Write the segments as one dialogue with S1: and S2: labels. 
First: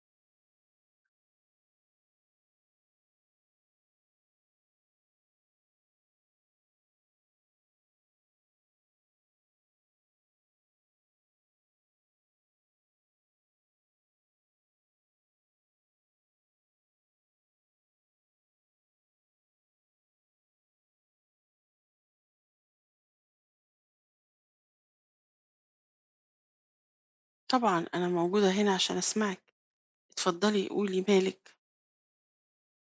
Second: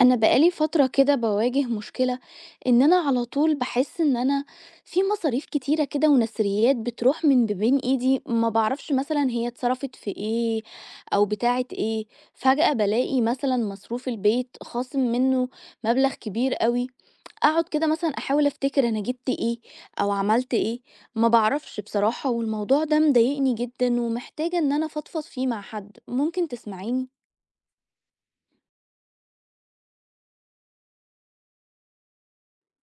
S1: انا بقالي فترة كده بواجه مشكلة ان انا على طول بحس ان انا في مصاريف كتيرة كده ونسريات بتروح من بين ايدي، ما بعرفش مثلا هي اتصرفت في ايه او بتاعت ايه. فجأة بلاقي مثلا مصروف البيت خاصم منه مبلغ كبير قوي، اقعد كده مثلا احاول افتكر انا جبت ايه او عملت ايه، ما بعرفش بصراحة. والموضوع ده مضايقني جدا ومحتاجة ان انا فضفض فيه مع حد ممكن تسمعيني.
S2: طبعًا أنا موجودة هنا عشان أسمعِك، اتفضلي قولي مالِك.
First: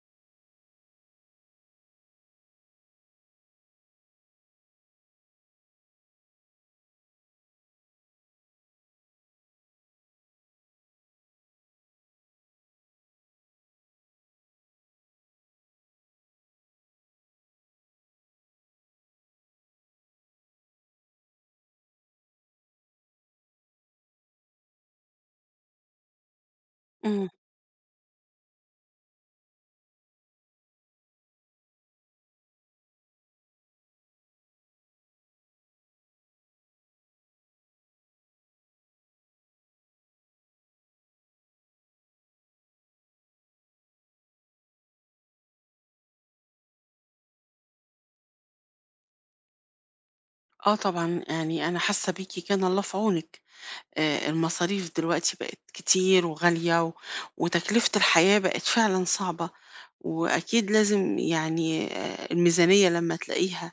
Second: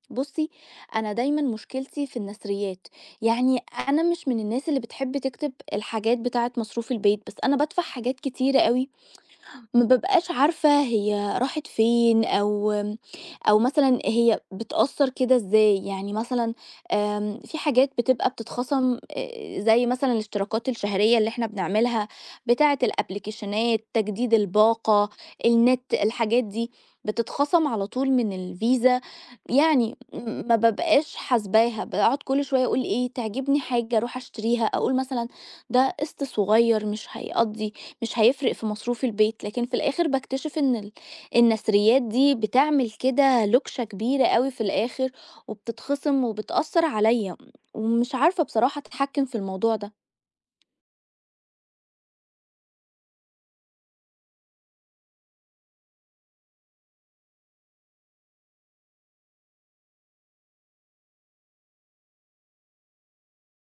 S1: بصي، انا دايما مشكلتي في النثريات، يعني انا مش من الناس اللي بتحب تكتب الحاجات بتاعه مصروف البيت، بس انا بدفع حاجات كتيره قوي، ما بابقاش عارفة هي راحت فين أو مثلًا هي بتأثّر كده إزاي، يعني مثلًا في حاجات بتبقى بتتخصم زي مثلًا الاشتراكات الشهرية اللي إحنا بنعملها بتاعة الأبليكيشنات، تجديد الباقة، النت، الحاجات دي
S2: إمم،
S1: بتتخصم على طول من الفيزا، يعني ما بابقاش حاسباها، باقعد كل شوية أقول إيه تعجبني حاجة أروح أشتريها، أقول مثلًا ده قسط صغير مش هيقضّي مش هيفرق في مصروف البيت، لكن في الآخر باكتشف إن النثريات دي بتعمل كده لوكشة كبيرة أوي في الآخر وبتتخصم وبتأثّر عليّا، ومش عارفة بصراحة أتحكّم في الموضوع ده.
S2: آه طبعًا، يعني أنا حاسة بيكِ، كان الله في عونِك. المصاريف دلوقتي بقت كتير وغالية، وتكلفة الحياة بقت فعلًا صعبة، وأكيد لازم يعني الميزانية لمّا تلاقيها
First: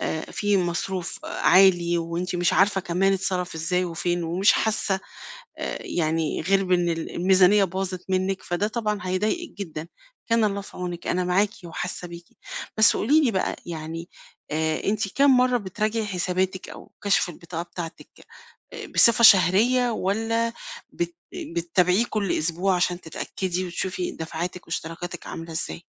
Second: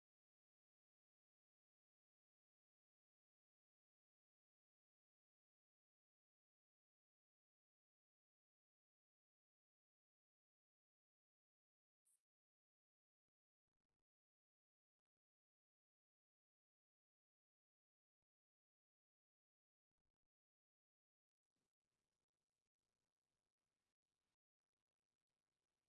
S2: في مصروف عالي وأنتِ مش عارفة كمان اتصرف إزاي وفين ومش حاسة يعني غير بإن الميزانية باظت منِّك، فده طبعًا هيضايقِك جدًا. كان الله في عونِك، أنا معاكِ وحاسة بيكِ. بس قولي لي بقى يعني، أنتِ كام مرّة بتراجعي حساباتِك أو كشف البطاقة بتاعتِك؟ بصفة شهرية، والّا بت بتتابعيه كل أسبوع عشان تتأكدي وتشوفي دفعاتِك واشتراكاتِك عاملة إزاي؟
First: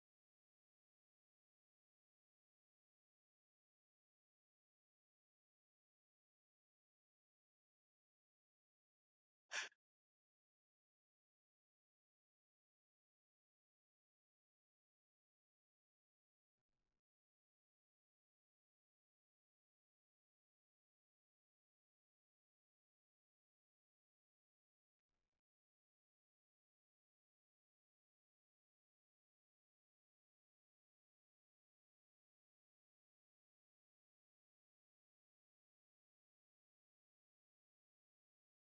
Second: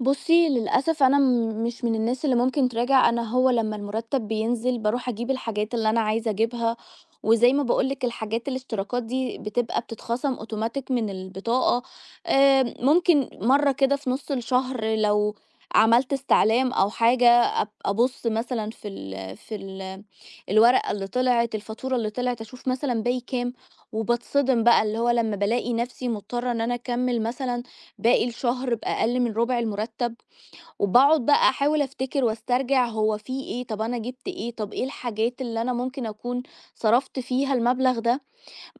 S1: بُصّي، للأسف أنا مش من الناس اللي ممكن تراجع، أنا هو لمّا المُرتّب بينزل باروح أجيب الحاجات اللي أنا عايزة أجيبها، وزي ما باقول لِك الحاجات الاشتراكات دي بتبقى بتتخصم automatic من البطاقة. ممكن مرّة كده في نُص الشهر لو عملت استعلام أو حاجة أبُص مثلًا في ال في ال الورقة اللي طلعت، الفاتورة اللي طلعت، أشوف مثلًا باقي كام، وباتصدم بقى اللي هو لمّا بالاقي نَفْسي مضطرة إن أنا أكمّل مثلًا باقي الشهر بأقل من ربع المرتب، وباقعد بقى أحاول أفتكر واسترجع هو في إيه، طب أنا جِبت إيه، طب إيه الحاجات اللي أنا ممكن أكون صرفت فيها المبلغ ده.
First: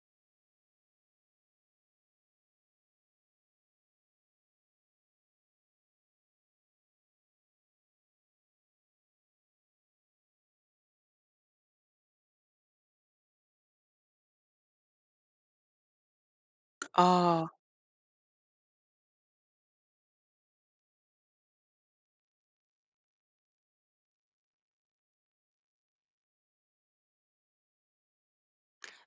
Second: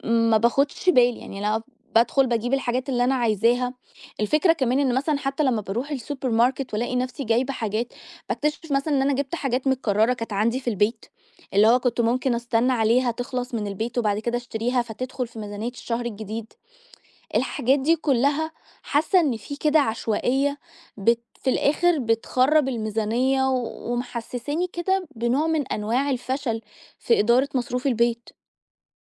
S1: ما باخدش بالي، يعني أنا بادخل باجيب الحاجات اللي أنا عايزاها. الفكرة كمان إن مثلًا حتى لمّا باروح السوبر ماركت والاقي نفسي جايبة حاجات، باكتشف مثلًا إن أنا جِبت حاجات متكررة كانت عندي في البيت، اللي هو كنت ممكن أستنى عليها تخلص من البيت وبعد كده أشتريها فتدخل في ميزانية الشهر الجديد.
S2: آه.
S1: الحاجات دي كلها حاسة إن في كده عشوائية في الآخر بتخرب الميزانية ومحسساني كده بنوع من أنواع الفشل في إدارة مصروف البيت.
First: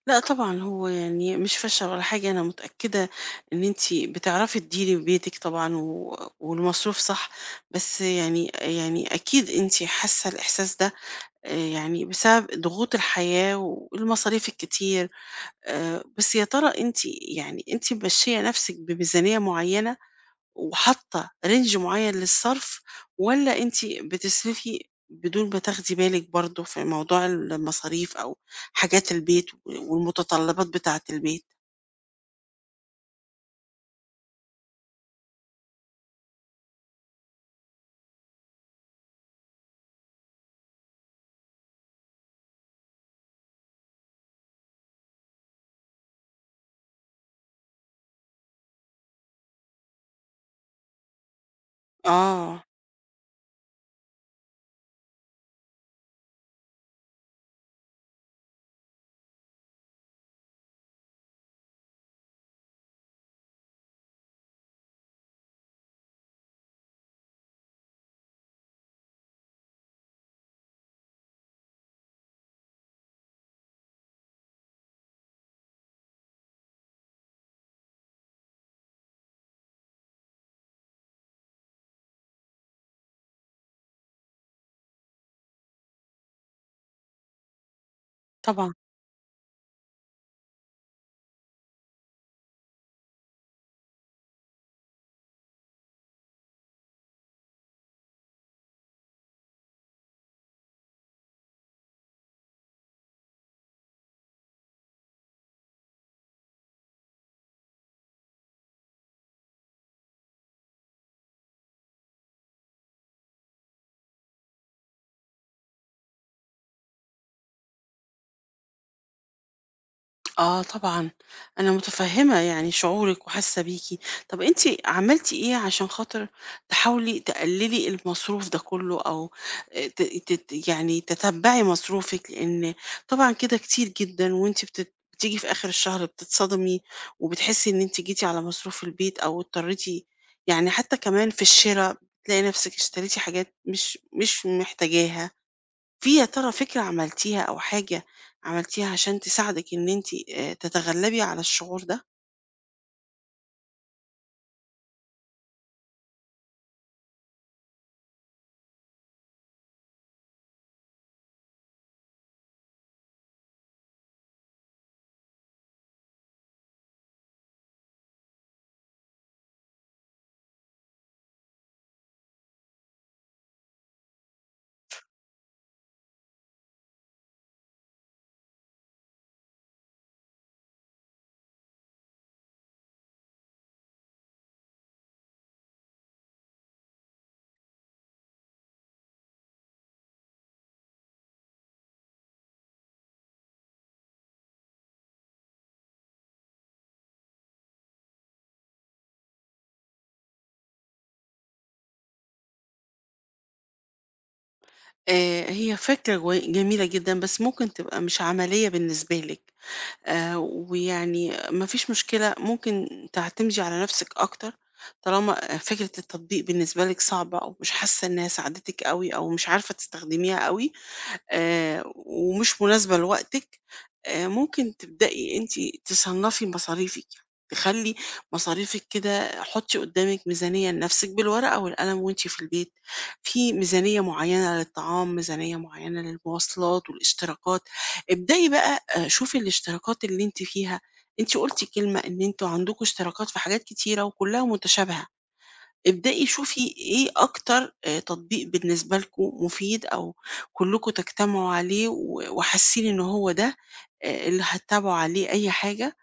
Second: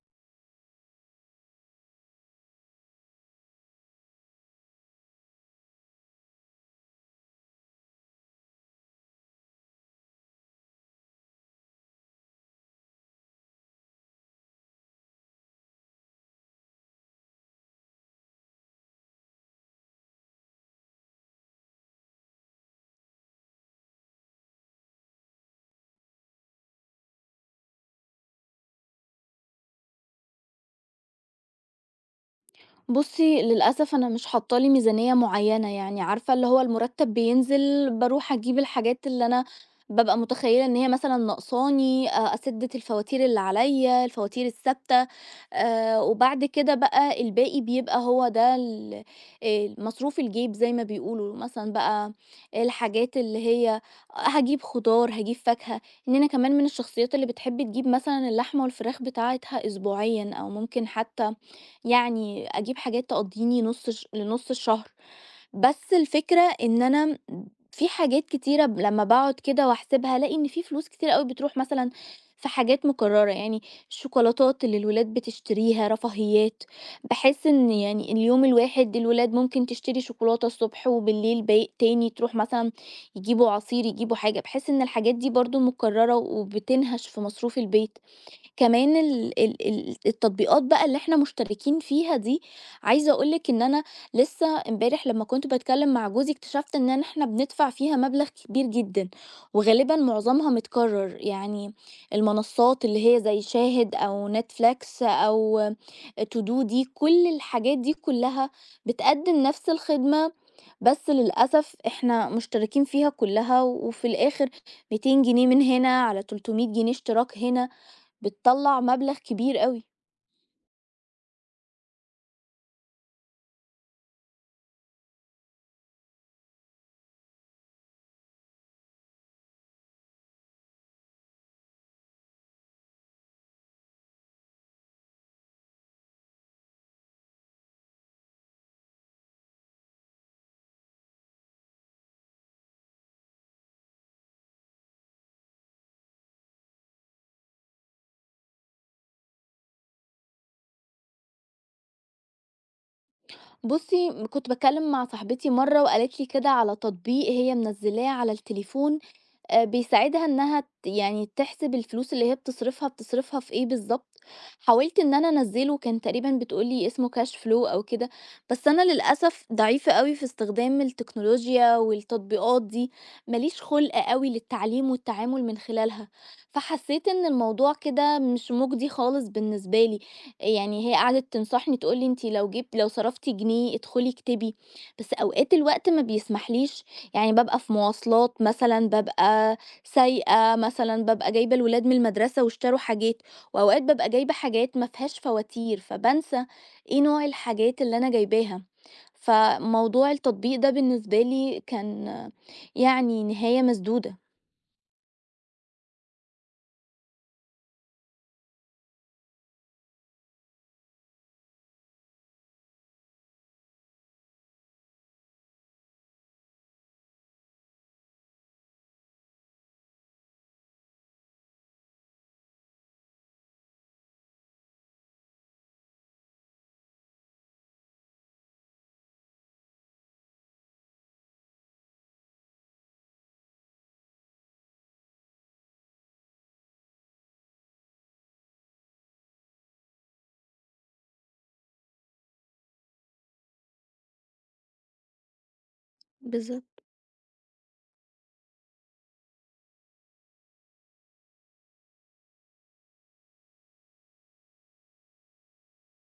S2: لأ طبعًا، هو يعني مش فاشلة ولا حاجة، أنا متأكدة إن أنتِ بتعرفي تديري بيتِك طبعًا، والمصروف صح. بس يعني أكيد أنتِ حاسة الإحساس ده يعني بسبب ضغوط الحياة والمصاريف الكتير. بس يا ترى أنتِ، يعني أنتِ ممشية نفسِك بميزانية معينة؟ وحاطة رينج معين للصرف؟ والّا أنتِ بتصرفي بدون ما تاخدي بالِك برضه في موضوع المصاريف أو حاجات البيت والمتطلبات بتاعة البيت؟
S1: بُصّي، للأسف أنا مش حاطة لي ميزانية معيّنة، يعني عارفة اللي هو المُرتّب بينزل باروح أجيب الحاجات اللي أنا بابقى متخيّلة إن هي مثلًا ناقصاني، أسِدّ الفواتير اللي عليّا، الفواتير الثابتة، وبعد كده بقى الباقي بيبقى هو ده ال مصروف الجيب زي ما بيقولوا، مثلًا بقى
S2: آه،
S1: الحاجات اللي هي هاجيب خضار، هاجيب فاكهة. إن أنا كمان من الشخصيات اللي بتحب تجيب مثلًا اللحمة والفراخ بتاعتها أسبوعيًا أو ممكن حتى يعني أجيب حاجات تقضّيني نُص ش لنُص الشهر. بس الفكرة إن أنا في حاجات كتيرة لمّا باقعد كده وأحسبها، ألاقي إن في فلوس كتيرة أوي بتروح مثلًا في حاجات مكرّرة، يعني الشوكولاتات اللي الولاد بتشتريها، رفاهيات، باحس إن يعني اليوم الواحد الولاد ممكن تشتري شوكولاتة الصبح وبالليل تاني تروح مثلًا يجيبوا عصير، يجيبوا حاجة، باحس إن الحاجات دي برضه مكرّرة وبتنهش في مصروف البيت.
S2: طبعًا.
S1: كمان ال ال ال التطبيقات بقى اللي إحنا مشتركين فيها دي، عايزة أقول لِك إن أنا لسه امبارح لمّا كنت باتكلّم مع جوزي اكتشفت إن إحنا بندفع فيها مبلغ كبير جدًا، وغالبًا معظمها متكرر، يعني المنصات اللي هي زي شاهد أو Netflix أو todo دي كل الحاجات دي كلّها بتقدّم نفس الخدمة، بس للأسف إحنا مشتركين فيها كلّها وفي الآخر 200 جنيه من هنا على 300 جنيه اشتراك هنا. بتطلّع مبلغ كبير أوي.
S2: آه طبعًا، أنا متفهّمة يعني شعورِك وحاسة بيكِ. طَب أنتِ عملتِ إيه عشان خاطر تحاولي تقللي المصروف ده كلّه، أو ت تت يعني تتبّعي مصروفِك؟ لإن طبعًا كده كتير جدًا، وأنتِ بتيجي في آخر الشهر بتتصدمي وبتحسّي إن أنتِ جيتِ على مصروف البيت، أو اضطريتِ يعني حتى كمان في الشِرا، بتلاقي نَفْسِك اشتريتِ حاجات مش محتاجاها. في يا ترى فكرة عملتيها أو حاجة عملتيها عشان تساعدِك إن أنتِ تتغلبي على الشعور ده؟
S1: بُصّي، كنت باتكلّم مع صاحبتي مرّة وقالت لي كده على تطبيق هي منزّلاه على التليفون، بيساعدها إنها يعني تحسب الفلوس اللي هي بتصرفها، بتصرفها في إيه بالضبط. حاولت إن أنا أنزّله، كان تقريبًا بتقول لي اسمه cash flow أو كده، بس أنا للأسف ضعيفة أوي في استخدام التكنولوجيا والتطبيقات دي، ما ليش خُلق أوي للتعليم والتعامل من خلالها. فحسّيت إن الموضوع كده مش مُجدي خالص بالنسبة لي. يعني هي قعدت تنصحني تقول لي: "أنتِ لو جبتِ لو صرفتِ جنيه ادخلي اكتبي." بس أوقات الوقت ما بيسمحليش، يعني بابقى في مواصلات مثلًا، بابقى سايقة مثلًا، بابقى جايبة الولاد من المدرسة واشتروا حاجات، وأوقات بابقى جايبة حاجات ما فيهاش فواتير، فبانسى إيه نوع الحاجات اللي أنا جايباها. فموضوع التطبيق ده بالنسبة لي كان يعني نهاية مسدودة.
S2: هي فكرة جميلة جدًا، بس ممكن تبقى مش عملية بالنسبة لِك. ويعني ما فيش مشكلة، ممكن تعتمدي على نَفْسِك أكتر، طالما فكرة التطبيق بالنسبة لِك صعبة، أو مش حاسة إنها ساعدتِك أوي، أو مش عارفة تستخدميها أوي، ومش مناسبة لوقتِك. ممكن تبدئي أنتِ تصنّفي مصاريفِك، يعني تخلّي مصاريفِك كده، حُطّي قدّامِك ميزانية لنفسِك بالورقة والقلم وأنتِ في البيت، في ميزانية معيّنة للطعام، ميزانية معيّنة للمواصلات والاشتراكات. ابدئي بقى شوفي الاشتراكات اللي أنتِ فيها. أنتِ قُلتِ كلمة إن أنتم عندكم اشتراكات في حاجات كتيرة وكلّها متشابهة. ابدئي شوفي
S1: بالضبط.
S2: إيه أكتر تطبيق بالنسبة لكم مفيد، أو كلكم تجتمعوا عليه وحاسين إن هو ده اللي هتتابعوا عليه أي حاجة،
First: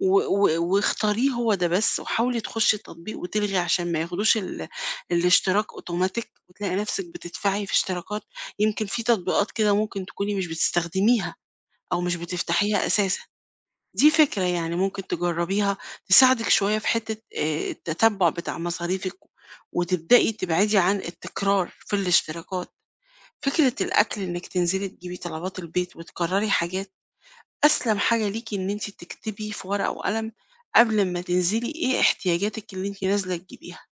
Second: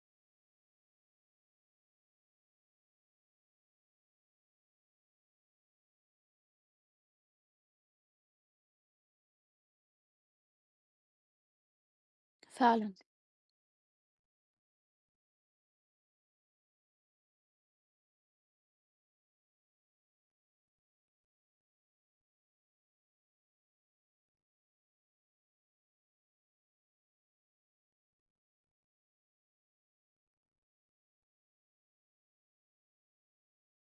S2: و و واختاريه هو ده بس، وحاولي تخشي التطبيق وتلغي عشان ما ياخدوش الاشتراك automatic، وتلاقي نفسِك بتدفعي في اشتراكات، يمكن في تطبيقات كده ممكن تكوني مش بتستخدميها، أو مش بتفتحيها
S1: فعلًا،
S2: أساسًا. دي فكرة يعني ممكن تجربيها تساعدك شوية في حتة التتبع بتاع مصاريفك، وتبدأي تبعدي عن التكرار في الاشتراكات. فكرة الأكل إنك تنزلي تجيبي طلبات البيت وتكرري حاجات، أسلم حاجة ليكي إن انتي تكتبي في ورقة وقلم قبل ما تنزلي إيه احتياجاتك اللي انتي نازلة تجيبيها،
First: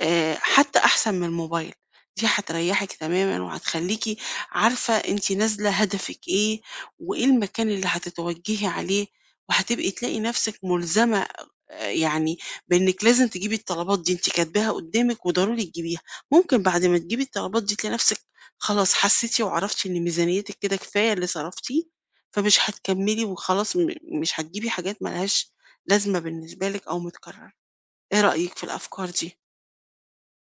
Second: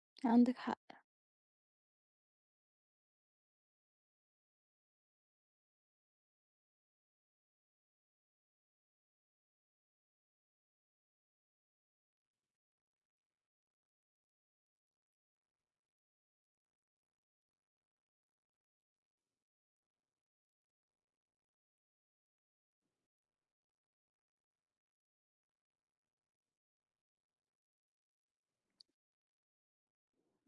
S1: عندك
S2: حتى
S1: حق.
S2: أحسن من الموبايل. دي هتريحِك تمامًا، وهتخلّيكِ عارفة أنتِ نازلة هدفِك إيه، وإيه المكان اللي هتتوجهي عليه، وهتبقي تلاقي نفسِك ملزمة يعني بإنِك لازم تجيبي الطلبات دي، أنتِ كاتباها قدامِك وضروري تجيبيها. ممكن بعد ما تجيبي الطلبات دي تلاقي نفسِك خلاص حسيتِ وعرفتِ إن ميزانيتِك كده كفاية اللي صرفتيه، فمش هتكمّلي وخلاص، مش هتجيبي حاجات ما لهاش لازمة بالنسبة لِك أو متكررة. إيه رأيِك في الأفكار دي؟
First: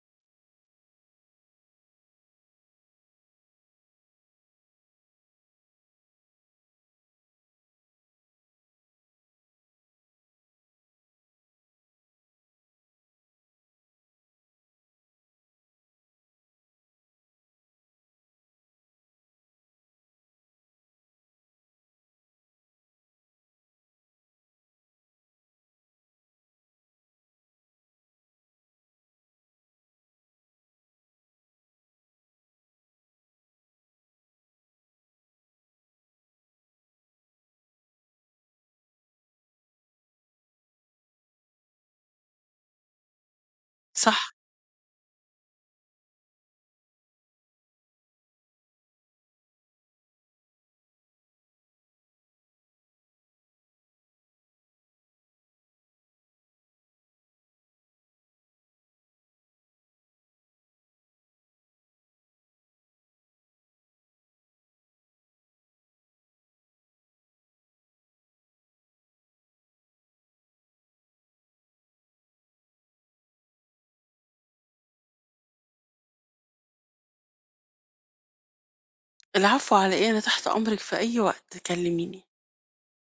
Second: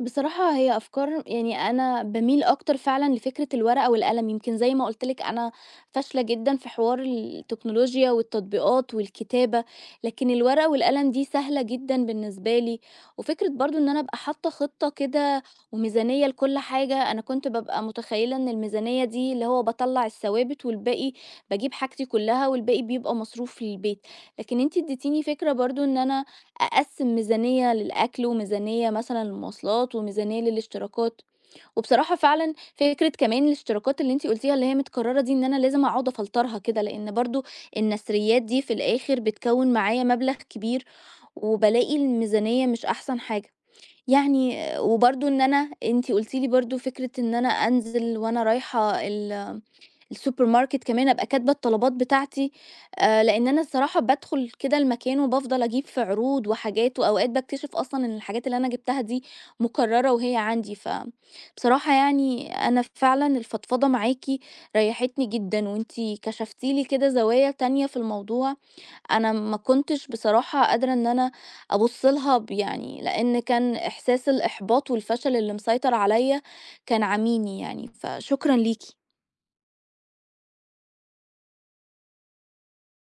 S1: بصراحة هي أفكار يعني أنا باميل أكتر فعلًا لفكرة الورقة والقلم، يمكن زي ما قُلت لِك أنا فاشلة جدًا في حوار التكنولوجيا والتطبيقات والكتابة، لكن الورقة والقلم دي سهلة جدًا بالنسبة لي، وفكرة برضه إن أنا أبقى حاطة خطة كده وميزانية لكل حاجة، أنا كنت بابقى متخيلة إن الميزانية دي اللي هو باطلّع الثوابت والباقي باجيب حاجتي كلها والباقي بيبقى مصروف للبيت، لكن أنتِ اديتيني فكرة برضه إن أنا أقسّم ميزانية للأكل، وميزانية مثلًا للمواصلات، وميزانية للاشتراكات، وبصراحة فعلًا فكرة كمان الاشتراكات اللي أنتِ قُلتيها اللي هي متكررة دي، إن أنا لازم أقعد أفلترها كده، لإن برضه النثريات دي في الآخر بتكوّن معايا مبلغ كبير، وبالاقي الميزانية مش أحسن حاجة.
S2: صح؟
S1: يعني وبرضه إن أنا أنتِ قُلتِ لي برضه فكرة إن أنا أنزل وأنا رايحة السوبر ماركت كمان أبقى كاتبة الطلبات بتاعتي، لإن أنا الصراحة بادخل كده المكان وبافضل أجيب في عروض وحاجات، وأوقات باكتشف أصلًا إن الحاجات اللي أنا جبتها دي مكررة وهي عندي، بصراحة يعني أنا فعلًا الفضفضة معاكِ ريحتني جدًا، وأنتِ كشفتِ لي كده زوايا تانية في الموضوع، أنا ما كنتش بصراحة قادرة إن أنا أبُص لها يعني لإن كان إحساس الإحباط والفشل اللي مسيطر عليَّ كان عاميني يعني، فشكرًا ليكِ.
S2: العفو على إيه؟ أنا تحت أمرِك في أي وقت، كلميني.